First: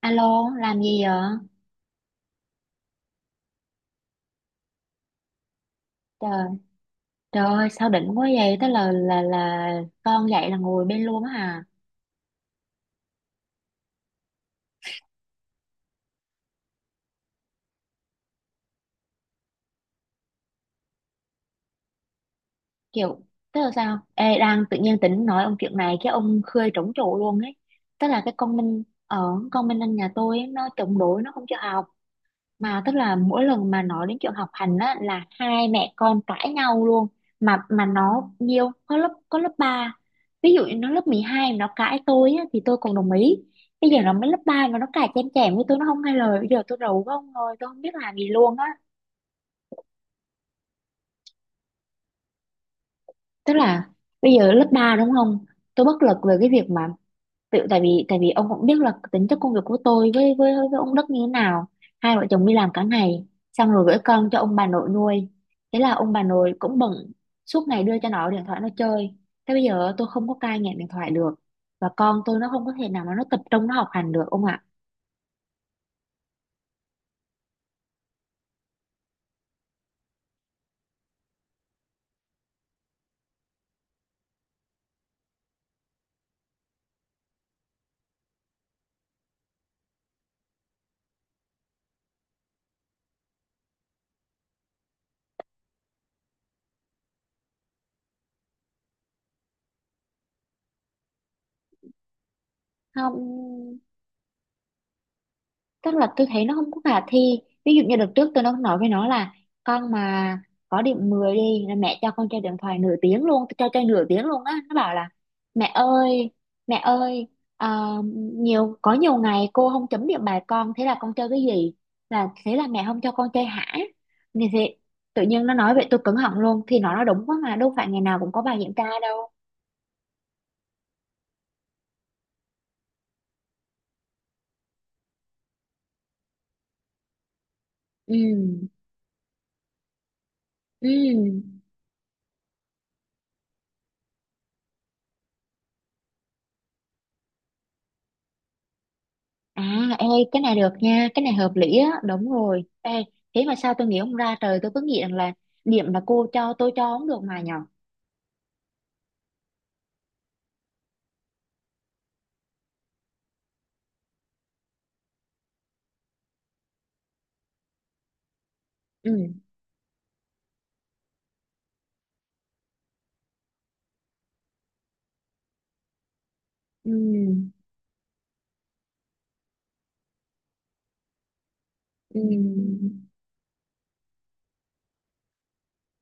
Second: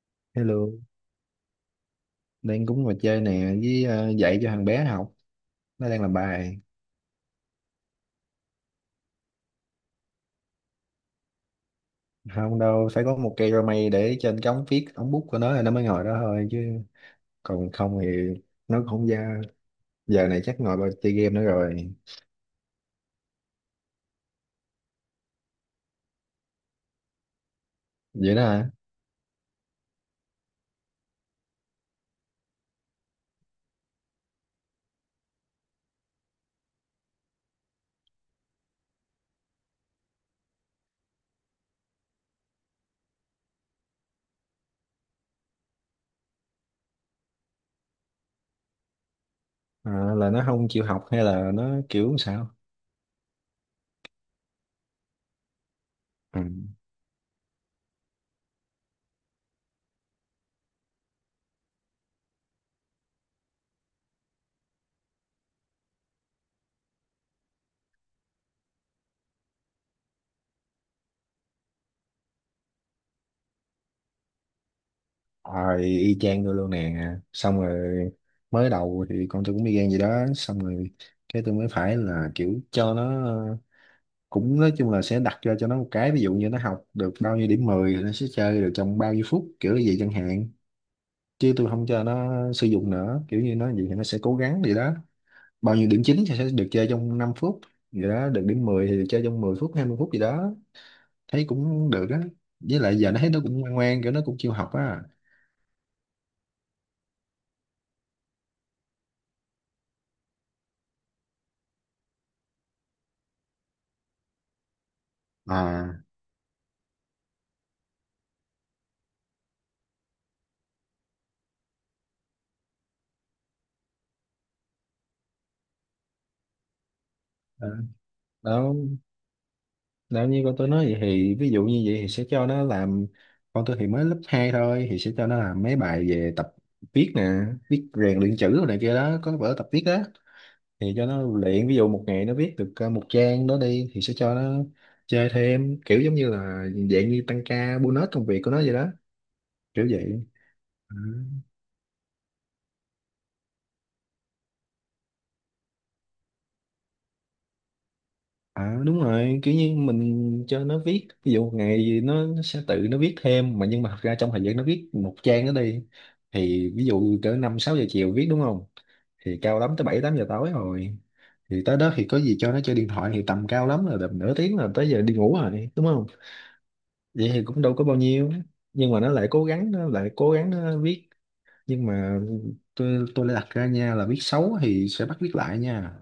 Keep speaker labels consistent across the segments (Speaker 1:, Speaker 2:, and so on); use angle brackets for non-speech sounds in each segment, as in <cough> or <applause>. Speaker 1: Alo,
Speaker 2: Hello,
Speaker 1: làm gì vậy?
Speaker 2: đang cũng ngồi chơi nè với dạy cho thằng bé học. Nó đang làm
Speaker 1: Trời,
Speaker 2: bài.
Speaker 1: trời ơi, sao đỉnh quá vậy? Tức là con dậy là ngồi bên luôn á hả?
Speaker 2: Không đâu, phải có một cây rau mây để trên cái ống viết, ống bút của nó là nó mới ngồi đó thôi chứ. Còn không thì nó cũng không ra. Giờ này chắc ngồi vào chơi game nữa rồi.
Speaker 1: Kiểu, tức là sao? Ê, đang tự nhiên tính nói ông chuyện này cái ông khơi trống trụ luôn ấy. Tức là cái
Speaker 2: Vậy đó
Speaker 1: con
Speaker 2: hả?
Speaker 1: Minh ở Con Minh anh nhà tôi ấy, nó chống đối nó không cho học. Mà tức là mỗi lần mà nói đến chuyện học hành á là hai mẹ con cãi nhau luôn, mà nó nhiều có lớp 3 ví dụ như nó lớp 12 mà nó cãi tôi á, thì tôi còn đồng ý. Bây giờ nó mới lớp 3 mà nó cãi chém chém với tôi, nó không nghe lời. Bây giờ tôi rầu quá ông ơi, tôi không biết làm gì luôn á.
Speaker 2: À, là nó không chịu học hay là nó kiểu sao?
Speaker 1: Tức là bây giờ lớp 3 đúng không, tôi bất lực về
Speaker 2: Ừ.
Speaker 1: cái việc mà tự tại vì ông cũng biết là tính chất công việc của tôi với ông Đức như thế nào. Hai vợ chồng đi làm cả ngày, xong rồi gửi con cho ông bà nội nuôi, thế là ông bà nội cũng bận, suốt ngày đưa cho nó điện thoại nó chơi. Thế bây giờ tôi không có cai nghiện điện thoại được, và con tôi nó không có thể nào mà nó tập trung nó học hành được ông ạ.
Speaker 2: Rồi y chang tôi luôn nè. Xong rồi mới đầu thì con tôi cũng y gan gì đó. Xong rồi cái tôi mới phải là kiểu cho nó, cũng nói chung là sẽ đặt ra cho nó một cái, ví dụ như nó học được bao nhiêu điểm 10 thì nó sẽ chơi được trong bao nhiêu phút, kiểu như vậy chẳng hạn. Chứ tôi không cho nó sử dụng nữa, kiểu như nó vậy thì nó sẽ cố gắng, vậy đó. Bao nhiêu điểm 9 thì sẽ được chơi trong 5 phút, vậy đó, được điểm 10 thì được chơi trong 10 phút, 20 phút gì đó. Thấy cũng được á, với lại
Speaker 1: Không,
Speaker 2: giờ nó thấy nó cũng ngoan ngoan, kiểu nó cũng chịu học á.
Speaker 1: tức là tôi thấy nó không có khả thi. Ví dụ như đợt trước tôi nó nói với nó là con mà có điểm 10 đi là mẹ cho con chơi điện thoại nửa tiếng luôn, tôi cho chơi nửa tiếng luôn á. Nó bảo là mẹ
Speaker 2: À.
Speaker 1: ơi, mẹ ơi, ờ, nhiều có nhiều ngày cô không chấm điểm bài con, thế là con chơi cái gì, là thế là mẹ không cho con chơi hả? Thì thế, tự nhiên nó nói vậy tôi cứng họng luôn, thì nó nói đúng quá mà,
Speaker 2: Ờ,
Speaker 1: đâu phải ngày nào cũng có bài
Speaker 2: đó.
Speaker 1: kiểm tra đâu.
Speaker 2: Nếu như con tôi nói vậy thì ví dụ như vậy thì sẽ cho nó làm, con tôi thì mới lớp 2 thôi thì sẽ cho nó làm mấy bài về tập viết nè, viết rèn
Speaker 1: Ừ,
Speaker 2: luyện chữ rồi này kia đó, có vở tập viết đó.
Speaker 1: ừ.
Speaker 2: Thì cho nó luyện, ví dụ một ngày nó viết được một trang đó đi thì sẽ cho nó chơi thêm, kiểu giống như là dạng như tăng ca bonus công việc của nó vậy đó, kiểu
Speaker 1: À, ê,
Speaker 2: vậy.
Speaker 1: cái này được
Speaker 2: Ừ.
Speaker 1: nha, cái này hợp lý á, đúng rồi. Ê, thế mà sao tôi nghĩ không ra trời, tôi cứ nghĩ rằng là điểm mà cô cho tôi cho không được mà nhở.
Speaker 2: À đúng rồi, kiểu như mình cho nó viết, ví dụ một ngày gì nó sẽ tự nó viết thêm mà, nhưng mà thật ra trong thời gian nó viết một trang đó đi, thì ví dụ cỡ 5 6 giờ chiều viết đúng không?
Speaker 1: Ừ,
Speaker 2: Thì cao lắm tới 7 8 giờ tối rồi. Thì tới đó thì có gì cho nó chơi điện thoại thì tầm cao lắm là tầm nửa tiếng là tới giờ đi ngủ rồi, đúng không?
Speaker 1: ừ,
Speaker 2: Vậy thì cũng đâu có bao nhiêu. Nhưng mà nó lại cố gắng, nó lại cố gắng nó viết. Nhưng mà
Speaker 1: ừ.
Speaker 2: tôi lại đặt ra nha là viết xấu thì sẽ bắt viết lại nha,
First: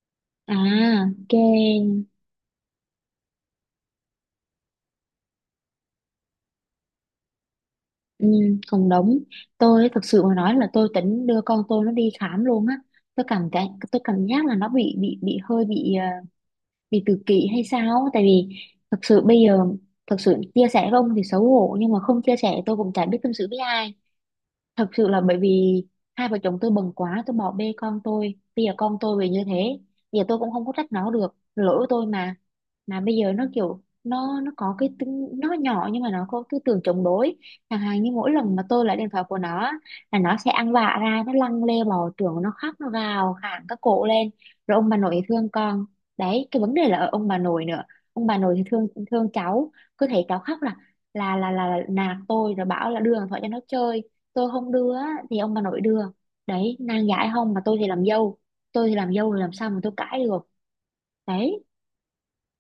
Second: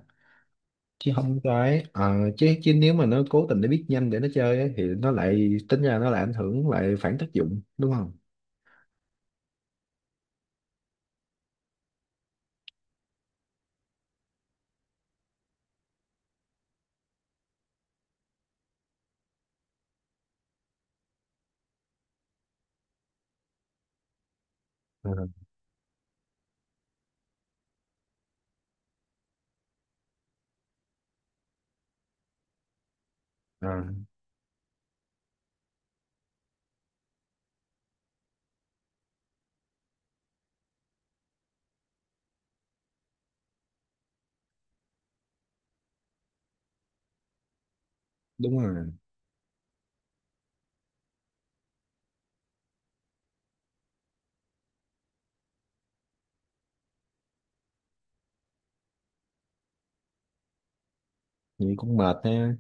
Speaker 1: À,
Speaker 2: chứ
Speaker 1: ok,
Speaker 2: không. Cái ờ, chứ chứ nếu mà nó cố tình để biết nhanh để nó chơi ấy, thì nó lại tính ra, nó lại ảnh hưởng, lại phản tác dụng đúng không?
Speaker 1: ừ, cũng đúng. Tôi thực sự mà nói là tôi tính đưa con tôi nó đi khám luôn á. Tôi cảm cái, tôi cảm giác là nó bị hơi bị bị tự kỷ hay sao á. Tại vì thực sự bây giờ, thực sự chia sẻ với ông thì xấu hổ nhưng mà không chia sẻ tôi cũng chả biết tâm sự với ai. Thật sự
Speaker 2: Ờ,
Speaker 1: là bởi vì hai vợ chồng tôi bận quá, tôi bỏ bê con tôi, bây giờ con tôi về như thế. Bây giờ tôi cũng không có trách nó được, lỗi của tôi mà. Mà bây giờ nó
Speaker 2: ờ,
Speaker 1: kiểu nó có cái tính nó nhỏ nhưng mà nó có tư tưởng chống đối. Chẳng hạn như mỗi lần mà tôi lấy điện thoại của nó á, là nó sẽ ăn vạ ra, nó lăn lê bò trưởng, nó khóc nó gào khản các cổ lên, rồi ông bà nội thì thương con. Đấy, cái vấn đề là ở ông bà nội nữa, ông bà nội
Speaker 2: đúng
Speaker 1: thì thương
Speaker 2: rồi.
Speaker 1: thương cháu, cứ thấy cháu khóc là là nạt tôi rồi bảo là đưa điện thoại cho nó chơi. Tôi không đưa á, thì ông bà nội đưa. Đấy, nàng giải không mà tôi thì làm dâu, tôi thì làm dâu rồi làm sao mà tôi cãi được. Đấy.
Speaker 2: Vậy cũng mệt ha,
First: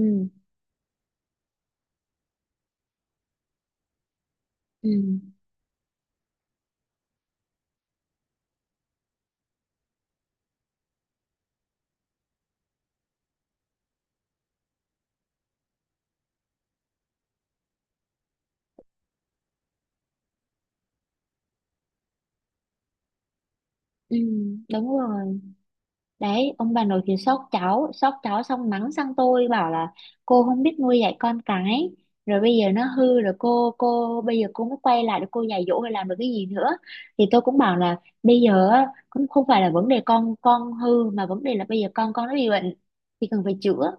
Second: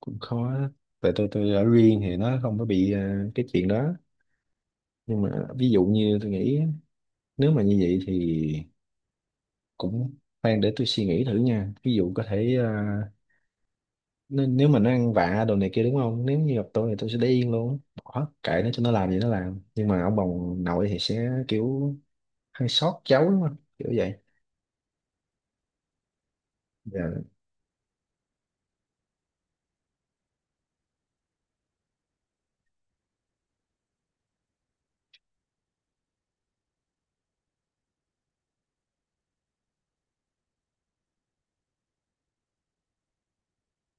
Speaker 2: cũng khó. Tại tôi ở riêng thì nó không có bị cái chuyện đó. Nhưng mà
Speaker 1: ừ.
Speaker 2: ví dụ như tôi nghĩ, nếu mà như vậy thì cũng, khoan để tôi suy nghĩ thử nha. Ví dụ có thể nếu mà nó ăn vạ đồ này kia đúng không? Nếu như gặp tôi thì tôi sẽ để yên luôn. Bỏ kệ nó, cho nó làm gì nó làm. Nhưng mà ông bà nội thì sẽ kiểu hơi sót cháu đúng không, kiểu vậy.
Speaker 1: Ừ, đúng rồi. Đấy, ông bà nội
Speaker 2: Dạ.
Speaker 1: thì sốt cháu xong mắng sang tôi bảo là cô không biết nuôi dạy con cái, rồi bây giờ nó hư rồi cô bây giờ cô mới quay lại để cô dạy dỗ hay làm được cái gì nữa. Thì tôi cũng bảo là bây giờ á, cũng không phải là vấn đề con hư mà vấn đề là bây giờ con nó bị bệnh thì cần phải chữa.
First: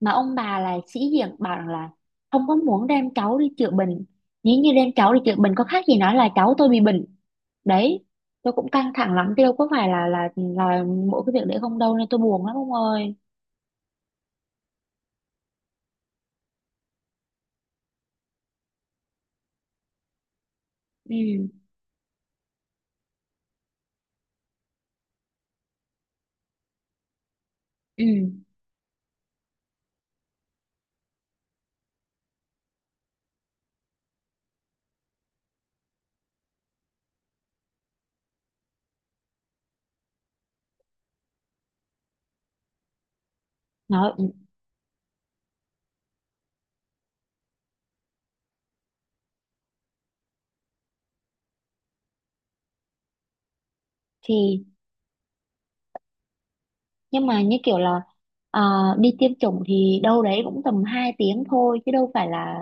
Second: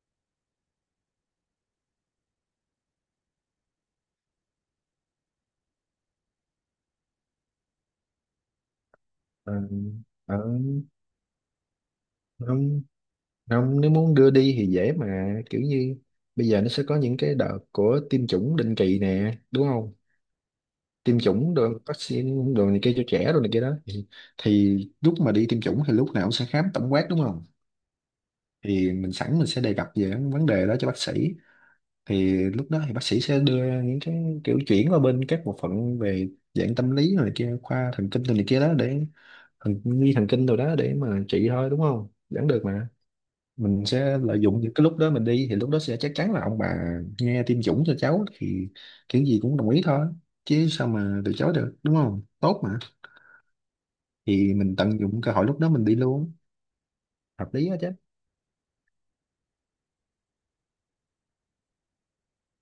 Speaker 1: Mà ông bà là sĩ diện bảo rằng là không có muốn đem cháu đi chữa bệnh, nếu như đem cháu đi chữa bệnh có khác gì nói là cháu tôi bị bệnh. Đấy, tôi cũng căng thẳng lắm tiêu,
Speaker 2: ờ,
Speaker 1: có phải là là
Speaker 2: ở
Speaker 1: là mỗi cái việc đấy không đâu nên tôi buồn lắm ông
Speaker 2: Không,
Speaker 1: ơi.
Speaker 2: không, nếu muốn đưa đi thì dễ mà, kiểu như bây giờ nó sẽ có những cái đợt của tiêm chủng định kỳ nè đúng không, tiêm chủng
Speaker 1: Ừ,
Speaker 2: rồi vaccine rồi này kia cho trẻ rồi này kia đó thì lúc mà đi tiêm chủng thì lúc nào cũng sẽ khám tổng quát đúng không,
Speaker 1: ừ,
Speaker 2: thì mình sẵn mình sẽ đề cập về vấn đề đó cho bác sĩ, thì lúc đó thì bác sĩ sẽ đưa ra những cái kiểu chuyển qua bên các bộ phận về dạng tâm lý rồi này kia, khoa thần kinh rồi này kia đó, để thần đi thần kinh rồi đó để mà trị thôi, đúng không, vẫn được mà. Mình
Speaker 1: nói
Speaker 2: sẽ lợi dụng những cái lúc đó mình đi, thì lúc đó sẽ chắc chắn là ông bà nghe tiêm chủng cho cháu thì kiểu gì cũng đồng ý thôi, chứ sao mà từ chối được đúng không, tốt mà. Thì
Speaker 1: thì.
Speaker 2: mình tận dụng cơ hội lúc đó mình đi luôn,
Speaker 1: Nhưng mà
Speaker 2: hợp
Speaker 1: như
Speaker 2: lý á
Speaker 1: kiểu
Speaker 2: chứ.
Speaker 1: là à, đi tiêm chủng thì đâu đấy cũng tầm 2 tiếng thôi chứ đâu phải là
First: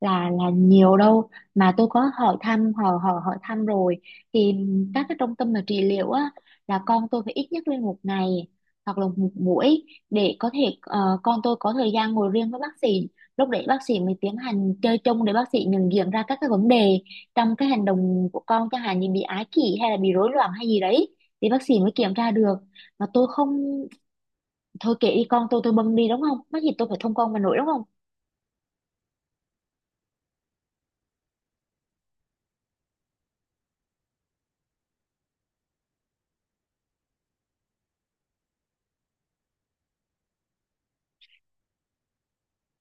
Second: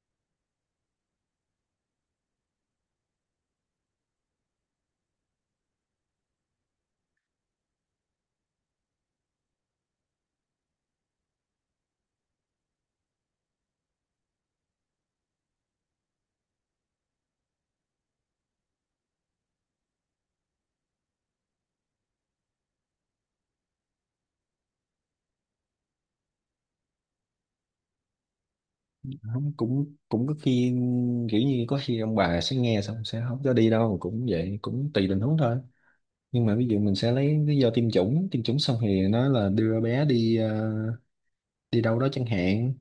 Speaker 1: là nhiều đâu. Mà tôi có hỏi thăm, hỏi hỏi hỏi thăm rồi thì các cái trung tâm mà trị liệu á là con tôi phải ít nhất lên một ngày hoặc là một buổi để có thể con tôi có thời gian ngồi riêng với bác sĩ. Lúc đấy bác sĩ mới tiến hành chơi chung để bác sĩ nhận diện ra các cái vấn đề trong cái hành động của con, chẳng hạn như bị ái kỷ hay là bị rối loạn hay gì đấy thì bác sĩ mới kiểm tra được. Mà tôi không, thôi kệ đi, con tôi bưng đi đúng không, mắc gì tôi phải thông con mà nổi đúng không.
Speaker 2: Không, cũng cũng có khi, kiểu như có khi ông bà sẽ nghe xong sẽ không cho đi đâu, cũng vậy, cũng tùy tình huống thôi. Nhưng mà ví dụ mình sẽ lấy lý do tiêm chủng, tiêm chủng xong thì nói là đưa bé đi đi đâu đó chẳng hạn.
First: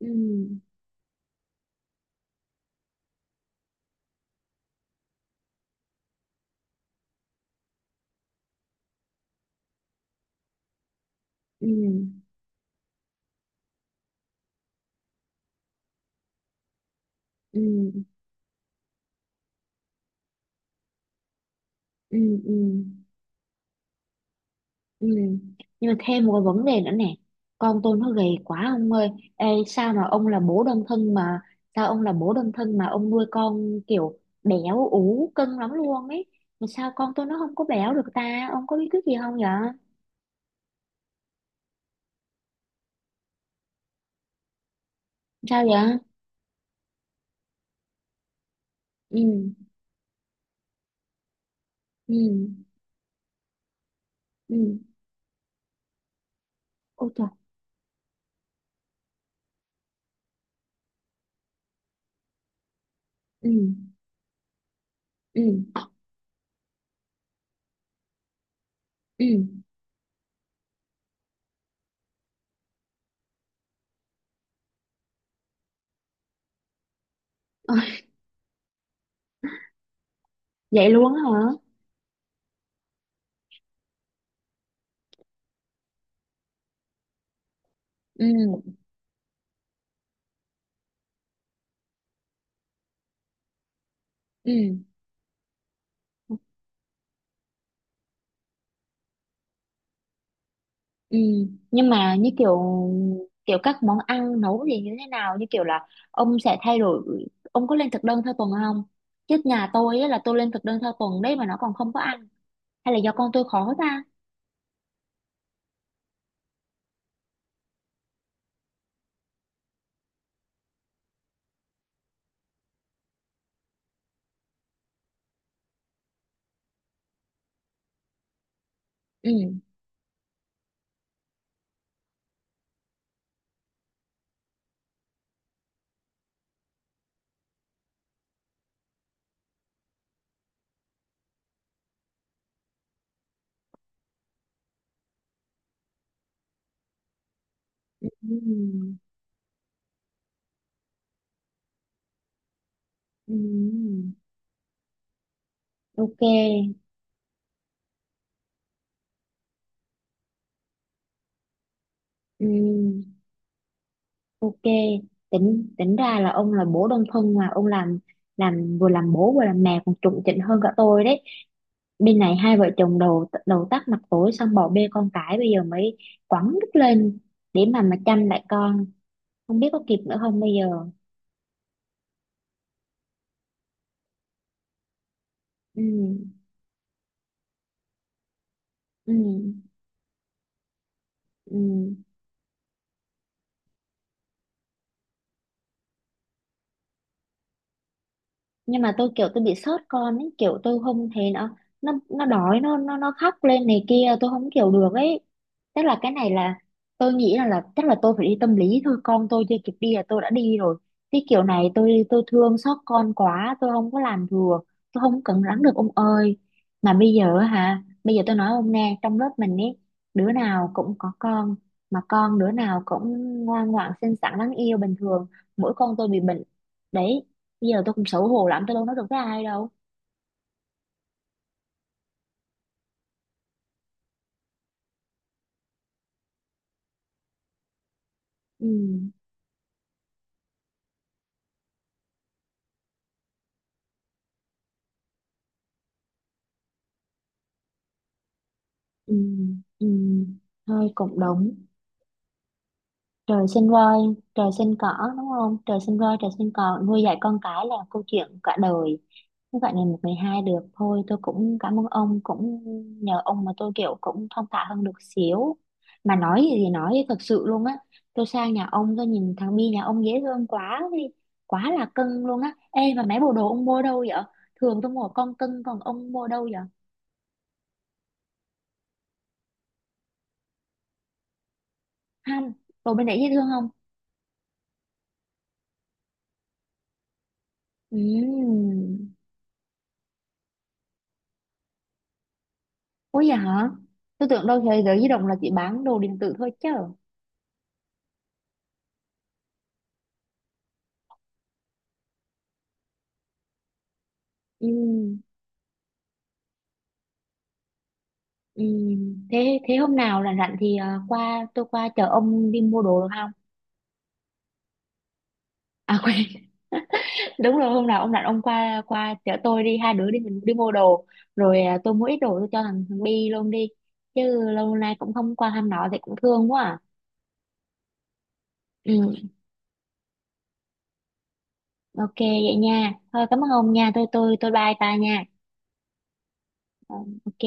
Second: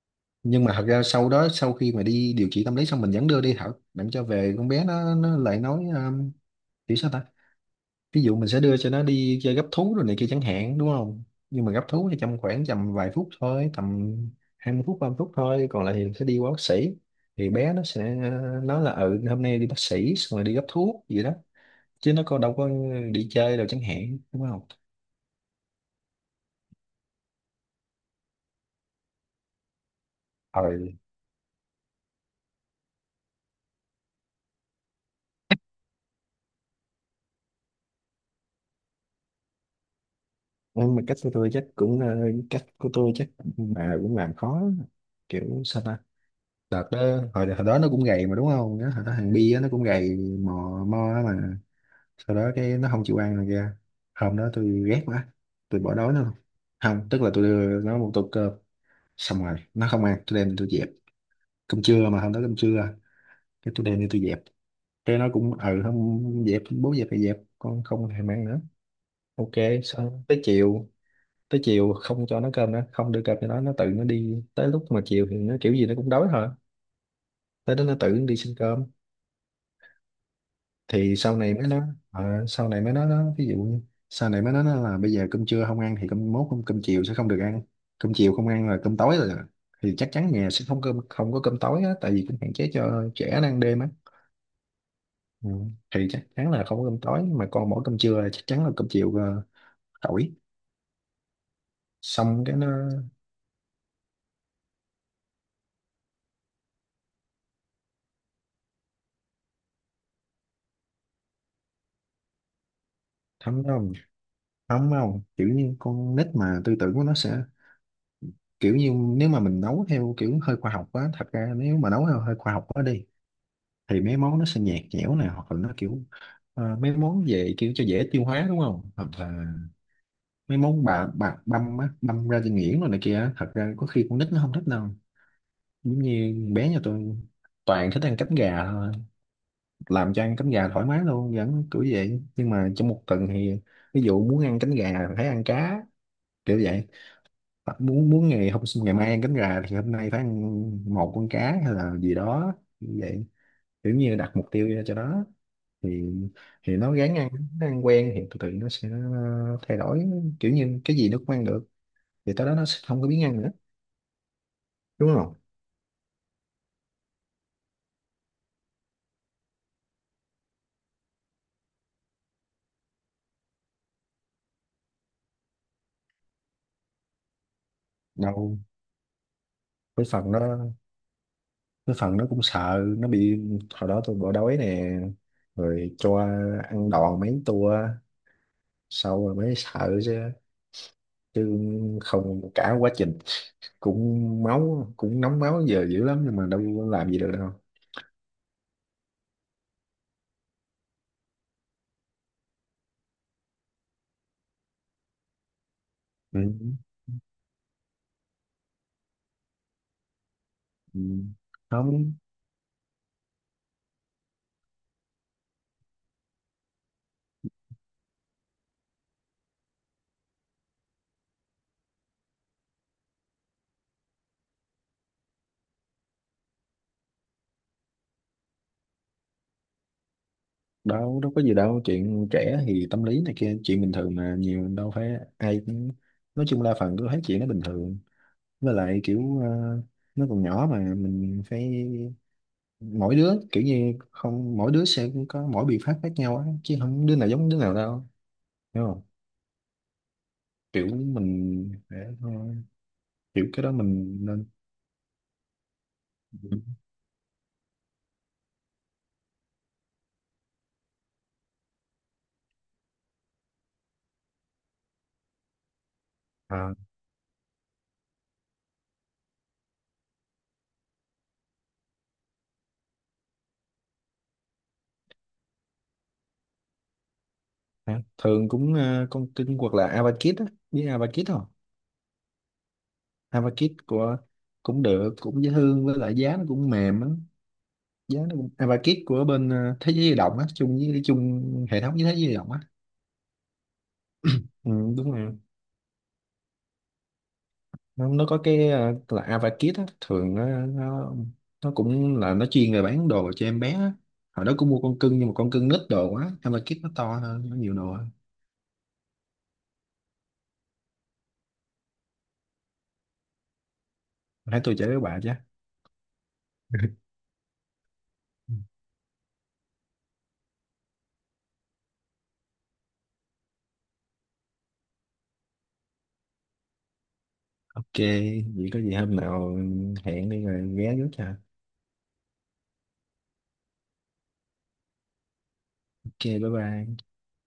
Speaker 1: Ừ,
Speaker 2: Nhưng mà thật ra sau đó, sau khi mà đi điều trị tâm lý xong mình vẫn đưa đi học, làm cho về con bé nó lại nói kiểu sao ta. Ví dụ mình sẽ đưa cho nó đi chơi gấp thú rồi này kia chẳng hạn đúng không, nhưng mà gấp thú thì
Speaker 1: ừ,
Speaker 2: trong khoảng tầm vài phút thôi, tầm 20 phút 30 phút thôi, còn lại thì sẽ đi qua bác sĩ. Thì bé nó
Speaker 1: ừ,
Speaker 2: sẽ nói là ừ hôm nay đi bác sĩ xong rồi đi gấp thuốc gì đó, chứ
Speaker 1: ừ,
Speaker 2: nó có
Speaker 1: ừ,
Speaker 2: đâu có đi chơi đâu chẳng hạn đúng không.
Speaker 1: ừ. Nhưng mà thêm một cái vấn đề nữa nè, con tôi nó gầy quá ông ơi. Ê, sao mà ông là
Speaker 2: ờ
Speaker 1: bố đơn thân mà, sao ông là bố đơn thân mà ông nuôi con kiểu béo ú cân lắm luôn ấy, mà sao con tôi nó không có béo được ta, ông có bí quyết gì không vậy?
Speaker 2: nhưng mà cách của tôi chắc mà cũng làm khó, kiểu
Speaker 1: Sao
Speaker 2: sao
Speaker 1: vậy?
Speaker 2: ta. Đợt đó, hồi đó nó cũng gầy mà đúng không. Nhớ hồi đó
Speaker 1: Ừ,
Speaker 2: thằng Bi á, nó cũng gầy mò mo á mà
Speaker 1: ừ,
Speaker 2: sau đó cái nó không chịu ăn rồi kìa. Hôm đó
Speaker 1: ừ,
Speaker 2: tôi ghét quá, tôi bỏ đói nó luôn. Không,
Speaker 1: ôi
Speaker 2: tức
Speaker 1: trời,
Speaker 2: là tôi đưa nó một tô cơm, xong rồi nó không ăn, tôi đem đi, tôi dẹp. Cơm trưa mà, hôm đó cơm trưa,
Speaker 1: ừ,
Speaker 2: cái tôi đem đi tôi dẹp. Cái nó
Speaker 1: ừ,
Speaker 2: cũng ừ không dẹp bố dẹp thì dẹp, con không thèm ăn nữa.
Speaker 1: ừ.
Speaker 2: Ok. Xong tới chiều, tới chiều không cho nó cơm nữa, không đưa cơm cho nó tự nó đi, tới lúc mà chiều thì nó kiểu gì nó cũng đói thôi,
Speaker 1: <laughs>
Speaker 2: tới đó nó
Speaker 1: Ôi,
Speaker 2: tự nó đi xin cơm.
Speaker 1: vậy luôn
Speaker 2: Thì
Speaker 1: á
Speaker 2: sau
Speaker 1: hả?
Speaker 2: này mới nói, sau này mới nói đó, ví dụ như sau này mới nói nó là bây giờ cơm trưa không ăn thì cơm chiều sẽ không được ăn, cơm chiều không ăn
Speaker 1: Ừ,
Speaker 2: là cơm tối rồi, thì chắc chắn nhà sẽ không có cơm tối á, tại vì cũng hạn chế cho trẻ nó ăn đêm á.
Speaker 1: ừ.
Speaker 2: Ừ. Thì chắc chắn là không có cơm tối mà còn mỗi cơm trưa, là chắc chắn là cơm chiều tỏi.
Speaker 1: Ừ, nhưng mà như
Speaker 2: Xong cái
Speaker 1: kiểu,
Speaker 2: nó
Speaker 1: kiểu các món ăn nấu thì như thế nào, như kiểu là ông sẽ thay đổi, ông có lên thực đơn theo tuần không? Chứ nhà tôi á, là tôi lên thực đơn theo tuần đấy mà nó còn không có ăn. Hay là do con tôi
Speaker 2: thấm,
Speaker 1: khó
Speaker 2: nó không
Speaker 1: ta?
Speaker 2: thấm không, kiểu như con nít mà tư tưởng của nó sẽ, kiểu như nếu mà mình nấu theo kiểu hơi khoa học á, thật ra nếu mà nấu theo hơi khoa học quá đi thì mấy món nó sẽ nhạt nhẽo này, hoặc là nó kiểu mấy món về kiểu cho dễ tiêu hóa đúng không, hoặc
Speaker 1: Ừ.
Speaker 2: là mấy món bạc bạc băm á, băm ra cho nghiền rồi này kia, thật ra có khi con nít nó không thích đâu. Giống như bé nhà tôi toàn thích ăn cánh gà thôi, làm cho ăn cánh gà thoải mái luôn vẫn kiểu vậy, nhưng mà trong một tuần thì ví dụ muốn ăn cánh gà thì phải ăn cá, kiểu vậy. Hoặc muốn muốn ngày
Speaker 1: Ừ.
Speaker 2: mai ăn cánh gà thì hôm nay phải ăn một con cá hay là gì đó, như vậy. Kiểu
Speaker 1: Ừ.
Speaker 2: như đặt mục tiêu ra cho nó, thì
Speaker 1: Ok,
Speaker 2: thì nó ráng ăn, nó ăn quen thì từ từ nó sẽ thay đổi, kiểu như cái gì nó cũng ăn được, thì
Speaker 1: ừ.
Speaker 2: tới đó nó sẽ không có biến ăn nữa,
Speaker 1: Ok,
Speaker 2: đúng không.
Speaker 1: tính tính ra là ông là bố đơn thân mà ông làm vừa làm bố vừa làm mẹ còn chuẩn chỉnh hơn cả tôi đấy. Bên này hai vợ chồng đầu đầu tắt mặt tối xong bỏ bê con cái, bây giờ mới quẳng đứt lên để mà chăm lại
Speaker 2: Đâu,
Speaker 1: con, không biết có kịp
Speaker 2: cái
Speaker 1: nữa
Speaker 2: phần
Speaker 1: không bây
Speaker 2: đó
Speaker 1: giờ.
Speaker 2: cái phần nó cũng sợ nó bị, hồi đó tôi bỏ đói nè,
Speaker 1: Ừ,
Speaker 2: rồi cho ăn đòn mấy tua
Speaker 1: ừ,
Speaker 2: sau rồi mới sợ chứ chứ
Speaker 1: ừ.
Speaker 2: không, cả quá trình cũng máu cũng nóng máu giờ dữ lắm nhưng mà đâu có làm gì được đâu.
Speaker 1: Nhưng mà tôi kiểu tôi bị sót con ấy, kiểu tôi không thấy nó đói nó khóc lên này kia tôi không kiểu được ấy. Tức là cái này
Speaker 2: Ừ.
Speaker 1: là tôi nghĩ là chắc là tôi phải đi tâm lý thôi, con tôi chưa kịp đi là tôi đã đi rồi.
Speaker 2: Ừ.
Speaker 1: Cái kiểu này tôi
Speaker 2: Không,
Speaker 1: tôi thương xót con quá tôi không có làm được, tôi không cẩn lắng được ông ơi. Mà bây giờ hả, bây giờ tôi nói ông nghe trong lớp mình ấy, đứa nào cũng có con mà con đứa nào cũng ngoan ngoãn xinh xắn đáng yêu bình thường, mỗi con tôi bị bệnh. Đấy, bây giờ tôi cũng xấu hổ lắm, tôi đâu nói được với ai đâu.
Speaker 2: đâu đâu có gì đâu, chuyện trẻ thì tâm lý này kia chuyện bình thường mà, nhiều đâu phải ai cũng, nói chung đa phần cứ thấy chuyện nó bình thường.
Speaker 1: Ừ,
Speaker 2: Với lại kiểu nó còn nhỏ mà mình phải, mỗi đứa kiểu như không, mỗi đứa sẽ có mỗi biện pháp khác nhau á chứ không đứa nào giống đứa nào đâu, hiểu không.
Speaker 1: ừ, ừ,
Speaker 2: Kiểu
Speaker 1: thôi cũng đúng.
Speaker 2: mình để thôi,
Speaker 1: Trời
Speaker 2: kiểu cái
Speaker 1: sinh
Speaker 2: đó
Speaker 1: voi,
Speaker 2: mình nên
Speaker 1: trời sinh cỏ, đúng không, trời sinh voi, trời sinh cỏ, nuôi dạy con cái là câu chuyện cả đời, không phải ngày một ngày hai được. Thôi tôi cũng cảm ơn ông, cũng nhờ ông mà tôi kiểu cũng thong thả hơn được xíu. Mà nói gì thì
Speaker 2: à,
Speaker 1: nói, thật sự luôn á, tôi sang nhà ông tôi nhìn thằng Bi nhà ông dễ thương quá đi, quá là cưng luôn á. Ê mà mấy bộ đồ ông mua đâu vậy? Thường tôi mua con cưng, còn ông mua đâu vậy?
Speaker 2: hả? Thường cũng con kinh hoặc là Avakit á, biết Avakit không?
Speaker 1: Không, đồ bên đấy dễ thương không?
Speaker 2: Avakit của, cũng được, cũng dễ thương, với lại giá nó cũng mềm á, giá nó cũng và kit
Speaker 1: Ừm.
Speaker 2: của bên thế giới di động á, chung hệ thống với thế giới di động á.
Speaker 1: Ủa vậy hả? Tôi tưởng đâu
Speaker 2: Ừ,
Speaker 1: thế giới di
Speaker 2: đúng
Speaker 1: động là
Speaker 2: rồi.
Speaker 1: chỉ bán đồ điện tử thôi chứ.
Speaker 2: Nó có cái là Avakit á, thường nó cũng là nó chuyên về bán đồ cho em bé á. Hồi đó cũng mua con
Speaker 1: Ừm,
Speaker 2: cưng nhưng mà con cưng nít đồ quá, Avakit nó to hơn, nó nhiều đồ hơn.
Speaker 1: Thế thế hôm nào rảnh rảnh thì à, qua tôi qua chở ông đi mua đồ được không?
Speaker 2: Hãy tôi chở với bà chứ.
Speaker 1: À quên,
Speaker 2: <laughs>
Speaker 1: <laughs> đúng rồi, hôm nào ông rảnh ông qua, qua chở tôi đi, hai đứa đi, mình đi mua đồ rồi à, tôi mua ít đồ tôi cho thằng thằng Bi luôn đi, chứ lâu nay cũng không qua thăm nó thì cũng thương quá à.
Speaker 2: Ok vậy có gì hôm
Speaker 1: Ừ,
Speaker 2: nào hẹn đi rồi ghé trước cho.
Speaker 1: ok vậy nha. Thôi cảm ơn ông nha. Tôi bye ta nha.
Speaker 2: Ok, bye
Speaker 1: Ờ,
Speaker 2: bye.
Speaker 1: ok.